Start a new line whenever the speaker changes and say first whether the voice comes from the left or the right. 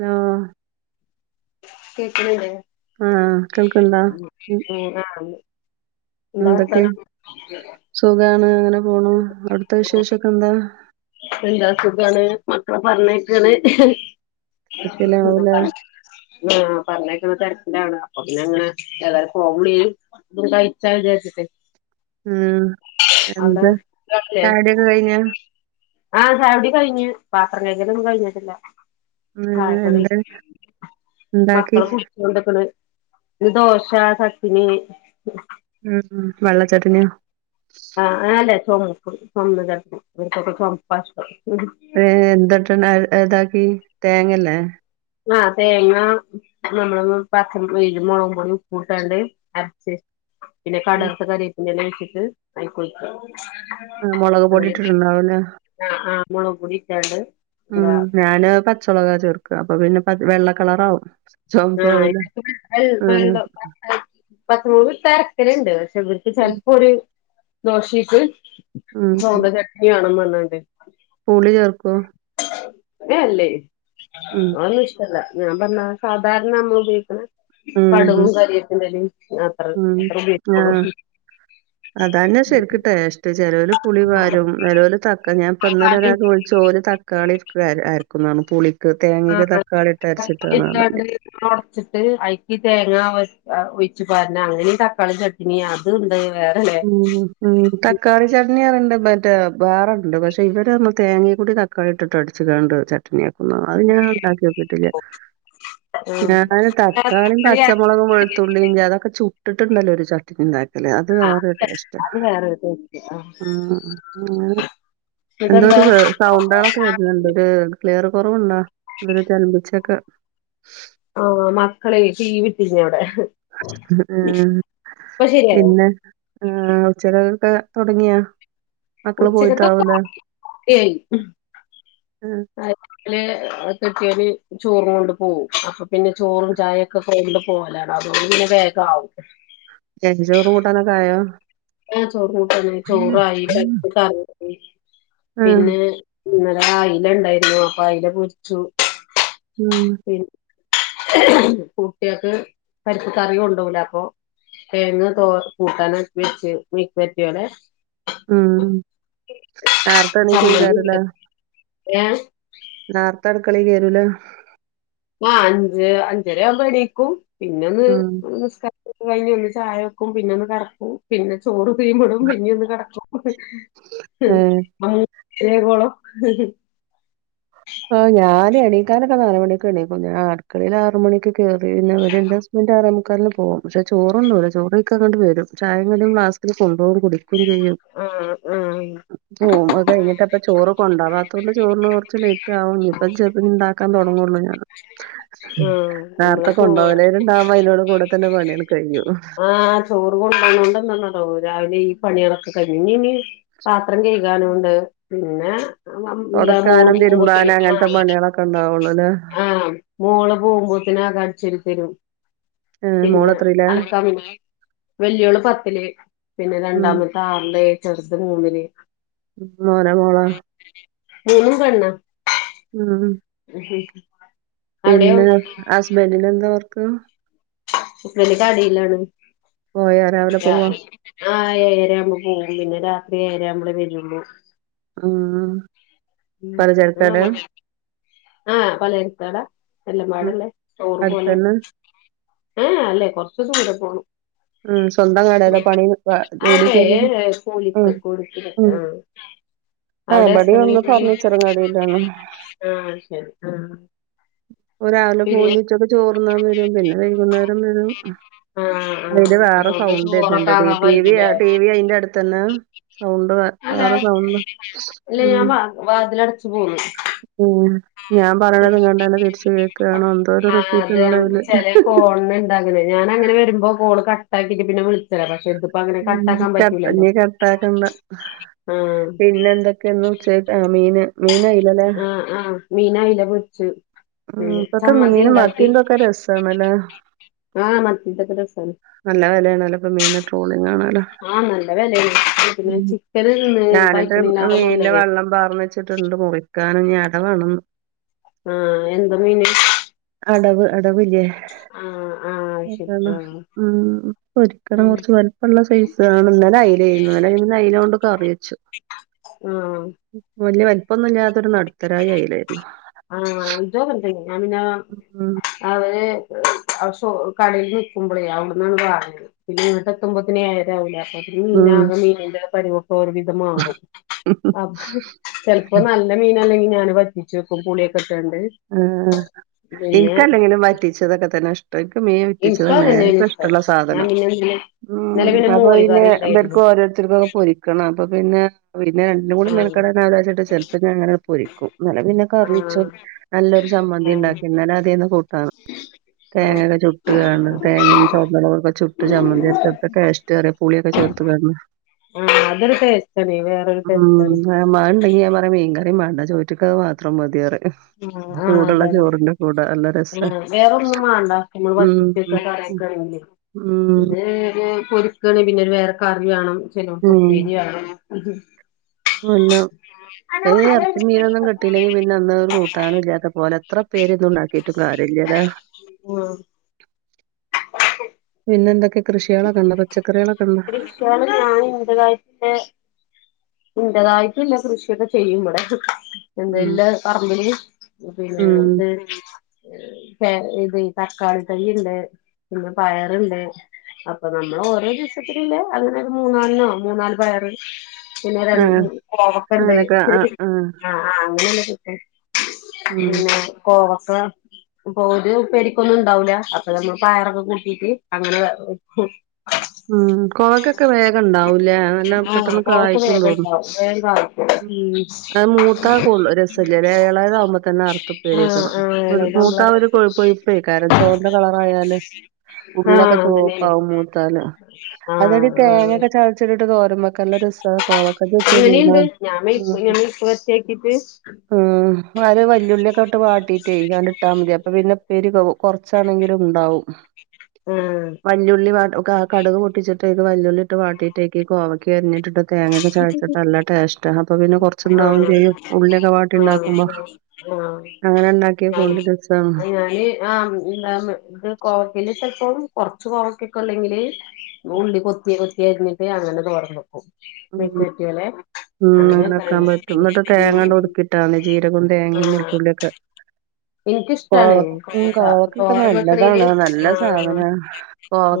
right: ആഹാ
left: കേക്ക്ണില്യാ
right: ആഹ്.. കേൾക്ക്ണ്ടോ?
left: [unintelligible] എന്താ
right: എന്തൊക്കെ?
left: വർത്താനം
right: സുഖാണ് അങ്ങനെ പോണു. അവിടുത്തെ വിശേഷൊക്കെന്താ?
left: എന്താ സുഖാണ്. മക്കളെ പറഞ്ഞേക്കാണ്‌
right: തിരക്കിലാവൂലേ
left: ആഹാ പർഞ്ഞേക്ണ തെര്ക്ക്ലാണ് അപ്പൊ പിന്നങ്ങനെ ഏതാലും ഫോൺ വിളിയും ഇതൊന്നു കയിച്ചാലോജാര്ച്ട്ടെ
right: ആഹ് എന്താ
left: സുഖാണല്ലേ
right: ചായൊടിയൊക്കെ കയിഞ്ഞോ?
left: ആഹ് ചായൊടി കയിഞ്ഞ് പാത്രം കെകലൊന്നും കയിഞ്ഞിട്ടില്ല
right: ഉം
left: ചായപ്പൊടി
right: എന്താ ഉണ്ടാക്കി
left: മക്കള് കു [unintelligible] ണ്ട്ക്കണ് പിന്നെദോശ, ചട്ട്ണി
right: ഉം.. ഉം വെള്ള ചട്ട്ണിയൊ?
left: ആഹ് ആഹന്നെ ചോകന്നപൊടി ചോന്ത ചട്ട്ണി ഇവർക്കൊക്കെ ചോംപ്പാഷ്ടം
right: ഏഹ്.. എന്താട്ട്ണ് അഹ്താക്കി തേങ്ങല്ലേ?
left: ആഹ് തേങ്ങാ, [unintelligible] പിന്നെ
right: ഉം
left: കടർത്ത കരിയേപ്പിന്റെലൊയ്ച്ച്ട്ട് അയികൊയ്ക്ക
right: ആഹ് മുളക് പൊടി
left: [unintelligible]
right: ഇട്ടിട്ടുണ്ടാവൂലേ
left: ആഹ് ആഹ് മുളക് പൊടിട്ടാണ്ട്.
right: ഉം ഞാന് പച്ചെളകാ ചേർക്കാ അപ്പൊ പിന്നെ പ വെള്ളക്കളറാവും
left: ആഹ് [unintelligible] പത്ത് മൂ [unintelligible] അർക്കല്ണ്ട് പക്ഷെ ഇവർക്ക്
right: ഉം
left: ചെൽപ്പൊരു ദോഷയ്ട്ട്
right: ഉം
left: സോന്തചട്നി ആണോ നല്ലത്
right: പുളി ചേർക്കോ
left: ഏ അല്ലേ
right: ഉം
left: അതൊന്നിഷ്ടല്ല ഞാംപർഞ്ഞാ സാധാര്നമ്മളുപയോക്ക്ണ
right: ഉം
left: പട്ങ്ങും ക രോപിന്റെലിം അ
right: ഉം ആഹ് അതാണ് ശരിക്ക് ട്ടേസ്റ്റ് ചെലോല് പുളി പാരും. ചെലോല് തക്ക [unintelligible] ഞാൻ ഇപ്പ ഇന്നല ഒരാൾക്ക് വിള്ച്ചു ഓല് തക്കാളിക്കെ അർ അർക്കുന്നർഞ്ഞു പുളി തേങ്ങേക്ക് തക്കാളിട്ട് അർച്ചിട്ടാ [unintelligible] ഞാ
left: ഉടച്ചിട്ട് അയ്ക്ക് തേങ്ങ ഒഴ് ഒഴ്ച്ച് പാർഞ്ഞ അങ്ങനീം തക്കാളി ചട്ട് പിന്നെ അതുണ്ട് വേറെ
right: ഉം ഉം ഉം തക്കാളി ചട്നിയാറണ്ട് മറ്റേ വേറണ്ട് പക്ഷെ ഇവടെ പർഞ്ഞ തേങ്ങേക്കൂടെ ത കഴ്ട്ട്ട്ട് അട്ച്ച്ങ്ങാണ്ട് ചട്ട്ണിയക്കുംന്ന് അഅ്ഞാണ്ടാക്യോകില്യാ ഞാന് തക്കാളിം
left: അത്
right: പച്ചമൊളകും വെ തുള്ളി [unintelligible] അതൊക്കെ ചുട്ടിട്ടുണ്ടല്ലോ ഒരു ചട്ടിനി ഇണ്ടാക്കൽ അത് വേ കഷ്ടാ
left: വേറെ എന്നിട്ടെന്താ
right: ഉം ഉം [unintelligible] എന്തോ ഒരു കാ സൗണ്ടാളൊക്കെ വെർഞ്ഞ്ണ്ട് ഒര് ക്ലിയർ കുറവുണ്ടോ ചലമ്പിച്ചൊക്കെ
left: ആഹ് മക്കളെ ടീവി ഇട്ടീനി അവ്ടെ
right: ആഹ്.
left: ഇപ്പ ശരിയായോ
right: പിന്നെ ആഹ് ഉച്ചകൊക്കെ തൊട്ങ്ങിയോ? മക്കള്
left: ഉച്ചക്കത്തൊക്കെ
right: പോയിട്ടാവൂലെ
left: ഓക്കെ ആയി
right: ഏ
left: [unintelligible] ചോറും കൊണ്ട് പോകും. അപ്പൊ പിന്നെ ചോറും ചായൊക്കെ കൊണ്ട് പോകലാണ് അതുകൊണ്ട് പിന്നെ വേഗാവും.
right: എഞ്ചോറു കൂട്ടാനൊക്കെയായോ?
left: ആഹ് ചോറും കൂട്ടനായി ചോറായി [unintelligible]
right: ആഹ്.
left: പിന്നെ ഇന്നലെ അയ്ല ഇണ്ടായിരുന്നു അപ്പൊ അയ്ല പൊർച്ചു.
right: ഉം
left: പി കുട്യാക്ക് പരിപ്പ്കറി കൊണ്ടോവ്‌ലപ്പോ തെങ്ങ് തോ കൂട്ടാനൊക്കെ വെച്ച് [unintelligible]
right: ഉം ഉം ആർത്തെ എണീക്കു
left: ചമ്മന്തി
right: ആക്കാരല്ലേ.
left: ഏ
right: നേർത്തെ അടുക്കളികേരൂലെ
left: ആഹ് അഞ്ച് അഞ്ചരാവ്‌മ്പണീക്കും പിന്നന്ന്
right: ഉം.
left: നിസ്കാ കഴിഞ്ഞ് വന്ന് ചായ വെക്കും പിന്നെ ഒന്ന് കട്ക്കും പിന്നെ ചോറു പീപടും പിന്ന്യേന്ന് കടക്കും അ്
right: ഏഹ്.
left: മമ്മു ഏപടോ
right: ഓ ഞാന് എണീക്കാനൊക്കെ നാല് മണീക്ക് എണീക്കും ഞാ അട്ക്കളീല് ആറു മണിക്ക് ക്കേറിയാൽ പിന്നെ എന്റെ ഹസ്ബന്റ് ആറേമുക്കാലിന് പോവും. പക്ഷെ ചോറുന്നൂല്ല ചോറയ്ക്കാങ്ങട്ട് വെരും ചായിം കടീം ബ്ലാസ്കിൽ കൊണ്ടോകും കുടിക്കും ചെയ്യും
left: ആ ആ
right: ഉം അത്‌ കഴിഞ്ഞിട്ടപ്പ ചോറ് കൊണ്ടാവാതോണ്ട് ചോറ്ന് കൊർച്ച് ലൈ [unintelligible] ഇപ്പൊ [unintelligible] ഇണ്ടാക്കാൻ തുടങ്ങുള്ളൂ ഞാന്
left: ആ നമ്മള്
right: നേർത്തെ
left: ചോറ്
right: കൊണ്ടുപോകയലാരുണ്ടാവുമ്പോ അയ്ന്റോട് കൂടെ തന്നെ പണിയാണ്
left: ആഹ് ചോറ് കുട്ടാനോണ്ടന്ന ന്നടവുലാ രാവിലെ ഈ പണ്യേളക്കെ കഴിഞ്ഞു ഞ് ഞ് പാത്രം കഴുകാനുണ്ട് പിന്നെ ഉം എന്താ മൂള് പോകുമ്പോത്തിന് [unintelligible]
right: ക്കെ ഉണ്ടാവുള്ളൂലേ
left: ആഹ് മോള് പോകുമ്പോത്തിനകട്ചേരി തരും.
right: ഏഹ്
left: പിന്നെ
right: മോളെത്രയിലാ
left: അൽക്കാ [unintelligible] വെല്ലിയോള് പത്ത്ല് പിന്നെ
right: ഉം
left: രണ്ടാമത്ത ആർല് ചെർത് മൂന്നില്
right: ഉം മോന മോള
left: ഞങ്ങളും കടന്നൊ
right: ഉമ്
left: ഉ
right: പിന്നെ ഹസ്ബൻഡിന് എന്താവർക്ക്
left: ഉപ്പേന്റെ കടയിലാണ്
right: പോയാ രാവിലെ പോവാ
left: ഞാന് ആഹ് ഏയരരാകുമ്പോ പോകും പിന്നെ രാത്രി ഏരര ആമ്പഴെ വരുള്ളു
right: ഉം പലചരക്ക് കടയാ
left: ആഹ് പലയരക്കട എല്ല
right: ഉം
left: പാടല്ലേ സ്റ്റൊറ് പോലെ
right: അടുത്തന്നെ
left: ആഹ് അല്ലെ കൊറച്ച് ദൂരെ പോണം
right: ഉം സ്വന്തം കടെലെ പണി നിക്വ ജോലി
left: അല്ലേ
right: കയറിനി
left: കൂലിക്ക്
right: ഉം
left: കൂലിക്ക്
right: ഉം
left: ആഹ്
right: ആഹ്
left: അവിടെ
right: ഇവിടെയും ഒന്ന്
left: ഹസ്ബന്റിന്
right: ഫർണിച്ചറും കടയിലന്ന്
left: ആഹ് ശരി ആഹ്
right: ഒരാവിലെ പോയി
left: പിന്നെ
right: ഇനി ഉച്ചക്ക് ചോർന്നാൻ വരും പിന്നെ വൈകുന്നേരം വരും
left: ആഹ്
right: അതില്
left: ആഹ്
right: വേറെ
left: അതോണ്ട്
right: സൗണ്ട്
left: ചോറൊക്കെ
right: [unintelligible] ഡി
left: ആകാൻ
right: ടി വി
left: വൈകൂലേ
right: ടി വി അയിന്റെ അടുത്ത്ന്നെ സൗണ്ട് വ വേറെ സൗണ്ട് ഉം
left: വാതില അടച്ചു പോുന്നു
right: ഉം ഞാൻ പറയണത് കണ്ടന്നെ തിരിച്ചു കേൾക്കുകയണോ എന്തോ ഒരു റിപ്പീറ്റ് ഉണ്ടായല്
left: ഇതാകണെ ഞാന അങ്ങനെ വരുമ്പോ കോള് കട്ടാക്കിയിട്ട് പിന്നെ വിളി [unintelligible]
right: ഉ കപ്പഞ്ഞ കപ്പാക്കണ്ട
left: ആഹ്
right: പിന്നെ എന്തൊ ക്കെ ഉച്ചക്ക ആ മീന് മീനയില്ലല്ല
left: ആഹ് ആഹ് മീൻ അയലപൊര്ച്ചു
right: ഉം
left: പിന്ന
right: ഇപ്പത്തെ
left: ചമ്മന്തി
right: മീന്
left: ഉണ്ടാക്കി
right: മത്തിന്റെ ഒക്കെ രസാണല്ലേ
left: ആഹ് [unintelligible]
right: നല്ല വിലയാണല്ലോപ്പ മീന ട്രോളിങ് ആണലൊ
left: ആഹ് നല്ല വെലേണ് പിന്നെ ചിക്കന് തിന്ന്
right: ഞാനെന്റെ
left: കഴിക്ക്ണില്ലാറെ
right: മീൻലെ
left: നല്ലത്
right: വെള്ളം പാർന്നവെച്ച് വിട്ടണ്ട് മുറിക്കാനും ഞ ഇടവാേണന്ന്
left: ആഹ് എന്താ മീന്
right: അടവ് അടവില്ലേ
left: ആഹ് ആഹ് ശരി ആഹ്
right: ആഹ് ഒരിക്കണം കുറച്ച് വലുപള്ള സൈസ ആണ് ഇന്നലെ അയിലെ എനി ഇന്നലെ അയ്‌ലോ ണ്ട് കറി വെച്ചു
left: ആഹ്
right: വലിയ വലിപ്പൊന്നുമ ഇല്ലാത്തൊരു നടുത്തരായി അയിലായിരുന്നു
left: ആഹ് ഇതോന്തങ്ങ ഞാ പിന്നെ
right: ഉം
left: അവര് കടയിൽ നിൽക്കുമ്പളേ അവിടെന്നാണ് പറയത് പിന്ന ഇങ്ങോട്ട് എത്തുമ്പോത്തന്നേ ആഴരാവൂലെ അപ്പം
right: ഉം
left: മീനാകെ മീനിന്റെ പരിവൊക്ക ഒരു വിധമാറും അ ചെലപ്പോ നല്ല മീനല്ലെങ്കിൽ ഞാന് വറ്റിച്ചു വെക്കും പുളിയൊക്കെ ഇട്ടണ്ട്
right: ആ് എനിക്കല്ലെങ്കിലും പറ്റിച്ച ഇതൊക്കെ തന്നെ ഇഷ് ഇറ്റയ്ക്ക് മീൻ
left: ഇൻക്കും
right: വിറ്റിച്ചതാണ്
left: അതന്നെയാണ്
right: നേക
left: ഇഷ്ടം
right: ഇഷ്ടമുള്ള
left: ഞാൻ
right: സാധനം
left: പിന്നെ ഇന്നലെ ഇന്നലെ
right: ഉം അപ്പൊ
left: മോര്
right: പിന്നെ
left: കറി ഉണ്ടായിരുന്നു
right: എന്തേർക്കും ഓരോരുത്തർക്കും ഒക്കെ പൊരിക്കണം അപ്പൊ പിന്നെ പിന്നെ രണ്ടും കൂടി
left: ആഹ്
right: മെൻക്കെടാൻ ആവുലാച്ചിട്ട് ചെലപ്പോ ഞാൻ അങ്ങനെ ആണ്ട് പൊരിക്കും ഇന്നലെ പിന്നെ കറി ച്ചും
left: ആഹ്
right: നല്ലൊരു ചമ്മന്തി
left: ആഹ്
right: ഉണ്ടാക്കിൻ ഞാൻ അതിന്ന് കൂട്ടാണ്
left: ആഹ്
right: തേങ്ങൊക്കെ ചുട്ട് കാണ തേങ്ങയും ചുവന്നളകൊക്കെ ചുട്ട് ചമ്മന്തിരിച്ചക്ക കാശ് ചെറിയ പുളിയൊക്കെ ചേർത്തതായിരുന്നു.
left: ആഹ് അതൊരു ടേസ്റ്റ് ആണ് വെറൊരു ടേസ്റ്റ് ആണ്
right: ആ മാനുണ്ടെങ്കിൽ ഞാൻ പറയാ മീൻകറി മേണ്ട ചോറ്റിക്കത് മാത്രം മതിപറയും
left: ഉംആഹ് അതനെ
right: രസാ
left: ആ വേറൊന്നും വേണ്ട നമ്മൾ
right: ഉം
left: വറ്റിച്ച് വെച്ച കറയ്ക്കളിലെ
right: ഉം
left: ഇത് പിന്നെ പൊരി ണ പിന്നെ ഒരു വേറെക്കറി വേണം ചെലോടു തുപ്പേരി വേണം
right: ല്ല ഇറച്ചി മീനൊന്നും കിട്ടില്ലെങ്കി പിന്നെ അന്ന്. കൂട്ടാനും ഇല്ലാത്ത പോലെ എത്ര പേര്ന്നും ഉണ്ടാക്കിട്ടും കാര്യല്ല
left: ഉം
right: പിന്നെ എന്തൊക്കെ കൃഷികളൊ കെണ്ട പച്ചക്കറികളൊക്കെ ഉണ്ടോ
left: [unintelligible] ഇൻ്റതായിട്ടുംല്ല കൃഷിയൊക്കെ ചെയ്യുംപടെ
right: ഉം
left: എന്താല്ല പറമ്പില് പിന്നെ
right: ഉം
left: ഇത് ഇത് തക്കാളി തൈ ഉണ്ട് പിന്നെ പയറുണ്ട് അപ്പൊ നമ്മള് ഓരോ ദിവസത്തില്ലേ അങ്ങനെ ഒരു മൂന്നാാലന്നോ മൂന്നാല് പയറ് പിന്നെ
right: ആഹ്
left: രണ്ട് കൊറക്കുണ്ട്
right: അങ്ങനൊക്കെ ആഹ് ആഹ്
left: ആ ആഹ അങ്ങനെയല്ല കിട്ടി
right: ഉം
left: പിന്നൊ കോവക്ക അപ്പൊ ഒരു ഉ പരിക്കൊന്നും ഉണ്ടാവില്ല. അപ്പൊ നമ്മൾ പയറൊക്കെ കൂട്ടീട്ട് അങ്ങനെ
right: ഉം കൊവക്കൊക്കെ വേഗം ഇണ്ടാവൂലേ നല്ലാം
left: ആഹ്
right: പെട്ടെന്ന്
left: കോവക്ക
right: കായക്കും
left: വേഗം
right: തോണ്.
left: ഉണ്ടാവും വേഗം
right: ഉം
left: കായ്ക്കും
right: അത് മൂത്താ കൂള്ളൂ രസമളായത് ആകുമ്പോ തന്നെ അറ്ത്ത്
left: ആഹ്
right: പേരിക്കണം
left: ആഹ്
right: ഒരു
left: എളേതാവുമ്പളാ
right: [unintelligible] ഒരു
left: രസം
right: കൊഴപ്പം ഇപ്പേ കാരണം ചുവന കളറായാല് ഉള്ളൊക്കെ
left: ആഹ് അതന്നെയാണ്
right: ചുവപ്പാവും മൂത്താല് അതടി
left: ആഹ് ആഹ്
right: തേങ്ങൊക്കെ ചതച്ചിട്ടട്ട് തോരൻ വക്ക. നല്ല രസ കോവക്ക ഇജ് വെച്ചോകീ രുന.
left: അങ്ങനെയുണ്ട് ഞാൻ മെഴുക്ക് ഞാൻ മെഴുക്ക് വരട്ടിയാക്കിട്ട്
right: ഉം ഒര് വല്ലുളിയൊക്കെ ഇട്ട് വാട്ടീട്ട് ആണ്ട് ട്ടാ മതി അപ്പൊ പിന്നെ ഇപോരി കൊ കുറച്ചാണെങ്കിലും ഉണ്ടാവും.
left: ആഹ്
right: വല്ലുള്ളി ആഹ് കടക് പൊട്ടിച്ചിട്ടേക്ക് വല്ലുള്ളി ഇട്ട് വാട്ടിട്ടേക്ക് കോവയ്ക്ക് അരഞ്ഞിട്ടിട്ട് തേങ്ങൊക്കെ ചഴച്ചിട്ടല്ല ടേസ്റ്റ് അപ്പൊ പിന്നെ കൊറച്ചുണ്ടാവും
left: ആഹ്
right: ചെയ്യും ഉള്ളിയൊക്കെ വാട്ടി
left: ആഹ്
right: ഉണ്ടാക്കുമ്പോ
left: ആഹ്
right: അങ്ങനെ ഉണ്ടാക്കിയ
left: ഞാന്
right: കൊണ്ട് രസാ
left: ഞാന് ആഹ് ഇത് കോവക്കൽ ചിലപ്പോം കൊറച്ച് കോവക്കൊക്കെ ഉല്ലെങ്കില് ഉള്ളി കൊത്തി കൊത്തി കഴരിഞ്ഞിട്ട് അങ്ങനെ തോർന്ന്ക്കും
right: ഉം
left: മെക്കറ്റിയ പോലെ
right: ഉം അങ്ങനെൊക്കാൻ
left: അങ്ങനെയൊക്കെയാണ്
right: പറ്റും എന്നിട്ട് തേങ്ങ കൊണ്ട് ഒടുക്കിട്ടാാണ് ജീരകവും തേങ്ങയും
left: ആഹ്
right: വളുത്തുള്ളിയൊക്കെ [inaudible]
left: എനിക്കിഷ്ടാണ്
right: കോവ ഉ
left: ഒക്കെ
right: കോവക്കൊക്കെ
left: തോരംവെക്കണേല്
right: നല്ലതാണ് നല്ല
left: ആഹ്
right: സാധന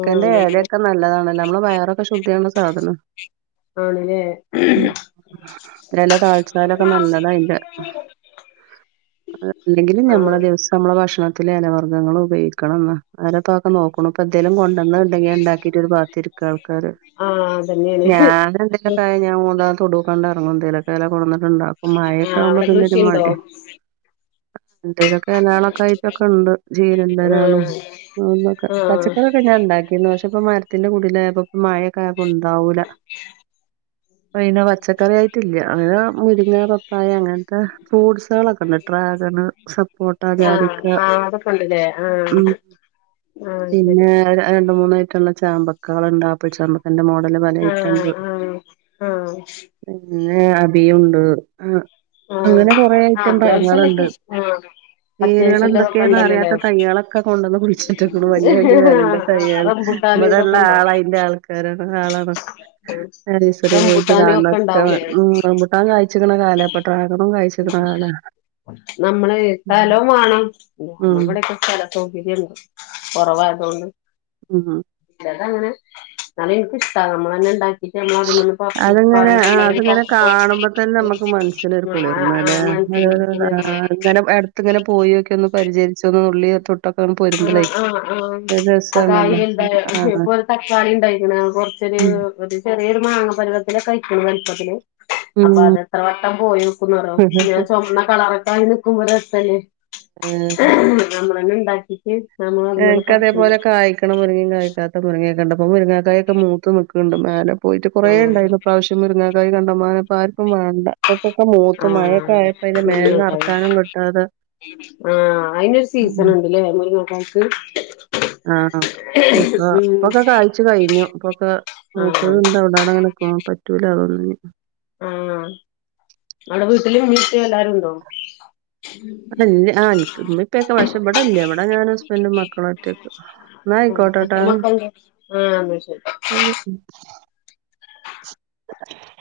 left: ആഹ്
right: ഏലയൊക്കെ നല്ലതണല്ലോ നമ്മള് വയറൊക്കെ ശുദ്ധിയാണ് സാധനം
left: ആണല്ലേ
right: ഇല്ല തളിചാലൊക്കെ നല്ലതാ അതിന്റെ അല്ലെങ്കിൽ ഞമ്മളെ
left: ആഹ്
right: ദിവസം നമ്മളെ ഭക്ഷണത്തിലെ എലവർഗ്ഗങ്ങൾ ഉപയോഗിക്കണം നോക്കണം ഇപ്പൊ എന്തേലും കൊണ്ടന്ന ഉണ്ടെങ്കി ഉണ്ടാക്കിട്ടും ഒരു ബാത്തിരിക്കുക ആൾക്കാര്
left: ആഹ് അതന്നെയാണ്
right: ഞാൻ എന്തേലൊക്കായ ഞാൻ മൂന്നാ തൊടുക്കണ്ടറങ്ങോ എന്തേലൊക്കെല്ലാം കൊണ്ടന്നിട്ടുണ്ടാക്കും ഇപ്പം മായൊക്കെ
left: ആഹ്
right: ആവുമ്പോ
left: അവിടെ
right: പിന്നെരു
left: കൃഷിയുണ്ടോ
right: മാണ്ടെ എന്തേലൊക്കെ അലളൊക്കെ ആയിട്ടൊക്കെ ഉണ്ട് ജീരന്റലളും.
left: ആഹ്
right: ന്നൊക്കെ
left: ആഹ്
right: പച്ചക്കറി പിന്നെ ഉണ്ടാക്കിന്ന് പക്ഷെ ഇപ്പ മരത്തിന്റെ കൂടില് പ്പ മഴൊക്കെ ഉണ്ടാവൂല്ല.
left: [inaudible]
right: പിന്നെ പച്ചക്കറി ആയിട്ടില്ല അങ്ങനെ മുരിങ്ങ പപ്പായ അങ്ങനെ ഫൂട്സാളൊക്കെ ഉണ്ട് ഡ്രാഗൺ സപ്പോട്ട ജാതിക്ക
left: അല്ലെ ആഹ
right: ഉം
left: ആഹ ശരി
right: പിന്നെ രണ്ട് മൂന്നായിറ്റം ഉള്ള ചാമ്പക്കാള്ണ്ട് ആപിൾ ചാമ്പക്കന്റെ മോഡല് പല ഐറ്റം ഉണ്ട്
left: ഉം ആഹ
right: പിന്നെ അഭിയുണ്ട് ആ
left: ആഹ്
right: അങ്ങനെ കൊറേ ഐറ്റം പയങ്ങളുണ്ട്
left: അത്യാവശ്യള്ളൊക്കെ ആഹ്
right: വേരുകൾ
left: അത്യാവശ്യള്ളതൊക്കെ
right: എന്തൊക്കെയന്ന്
left: ഉണ്ടല്ലോല്ലേ
right: അറിയാത്ത
left: ആഹ്
right: തയ്യാളൊക്കെ കൊണ്ടുവന്ന് കുയിച്ചിട്ടിക്കുണു വല്യ വല്യ വെലെന്റെ തയ്യാള്
left: റംബുട്ടാന്
right: ഇവിടെ ഇള്ള
left: ഇതൊക്കെ ഉണ്ടോ
right: ആള അയിന്റെ ആൾക്കാരാണ് ആ ആളാണ് നഴ്സറി പോയി
left: റംബൂട്ടാനും ഒക്കെ ഉണ്ടാവൂലേ
right: [unintelligible] റംബൂട്ടാൻ കാഴ്ച്ക്കണ് കാലപ്പട്ടകണ് കഴിച്
left: നമ്മളെയി
right: ഉം
left: സ്ഥലുംവാണം
right: ഉം
left: [unintelligible] ടെക്കെ സ്ഥ സൗകര്യണ്ട് കൊറവായ്തോണ്ട്-
right: ഉംഹ്
left: ചെലതങ്ങനെ ന്നാലും എനിക്കഷാട നമ്മളന്നേ
right: അതങ്ങനെ ആ അതങ്ങനെ കാണുമ്പോ തന്നെ നമുക്ക്
left: ണ്ട [inaudible]
right: മനസ്സിനൊരു
left: [inaudible]
right: അടുത്തങ്ങനെ പോയൊക്കി ന്ന് പരിചയിച്ചത് ഉള്ളി
left: ആ ആഹ് ആഹ് ആഹ്
right: രസാണല്ലോ.
left: കയ്യും [unintelligible]
right: ആഹ്.
left: ഇപ്പൊ ഒരു തക്കാളി ണ്ടായിക്ക്ണ് കൊറച്ചൊരു
right: ഉം.
left: ഒരു ചെറിയൊരു മാങ്ങ പരിവത്തിലൊക്കെ അയ്ക്ക്ണ് വലുപ്പത്തില് അപ്പൊ
right: ഉം.
left: അത് ത്ര വട്ടം പോയൊക്കും ചുവന്ന കളറൊക്കെ ആയി നിക്കുമ്പോള് രസല്ലേ.
right: ആഹ്
left: ഞമ്മളെന്നെ ണ്ടാക്കീട്ട്
right: എൻക്കതെ പോലെ ക്കെ കായ്ക്ക് മുരിങ്ങി കായ്ക്കാത്ത മുരിങ്ങക്കണ്ടപ്പോ മുരങ്ങക്കായൊക്കെ മൂത്ത് നിക്ക്ണ്ട് മേലെ പോയിട്ട്
left: ആഹ്
right: കൊറേയിണ്ടാരുന്ന് ഇപ്രാവിശ്യം. മുരിങ്ങക്കായി കണ്ടമാനം പ്പാർക്കും വേണ്ട. [unintelligible]
left: ആഹ്
right: മഴൊക്കെയപ്പോ അയ്ൻ
left: മുരിങ്ങക്കായി
right: മേലെടക്കാനും പറ്റൂല.
left: ആഹ് അയിന് ര് സീസൺ ണ്ട് ലെ [unintelligible] നോക്കാനയിട്ട്.
right: ആഹ് ഇപ്പൊ പ്പോ ക്കെ കായ്ച്ചു.
left: ആഹ്
right: പറ്റൂല [unintelligible]
left: ആഹ് ങ്ങളെ വീട്ടില് ഉമ്മീം പ്പിയ് എല്ലരുണ്ടോ?
right: [unintelligible] ആ ഇന്ക് ഉമ്മി പ്പ ക്കെ വഷ ഇവിട്ല്ല്യാ എവിടാ ഞാനും ഹസ്ബൻറും മക്കളും ഒറ്റയ്ക്കു. ന്നാ
left: ആഹ്
right: ആയിക്കോട്ടട്ടാ?
left: എത്ര മക്കളുണ്ട് ആഹ് ന്ന ശരി.
right: [unintelligible]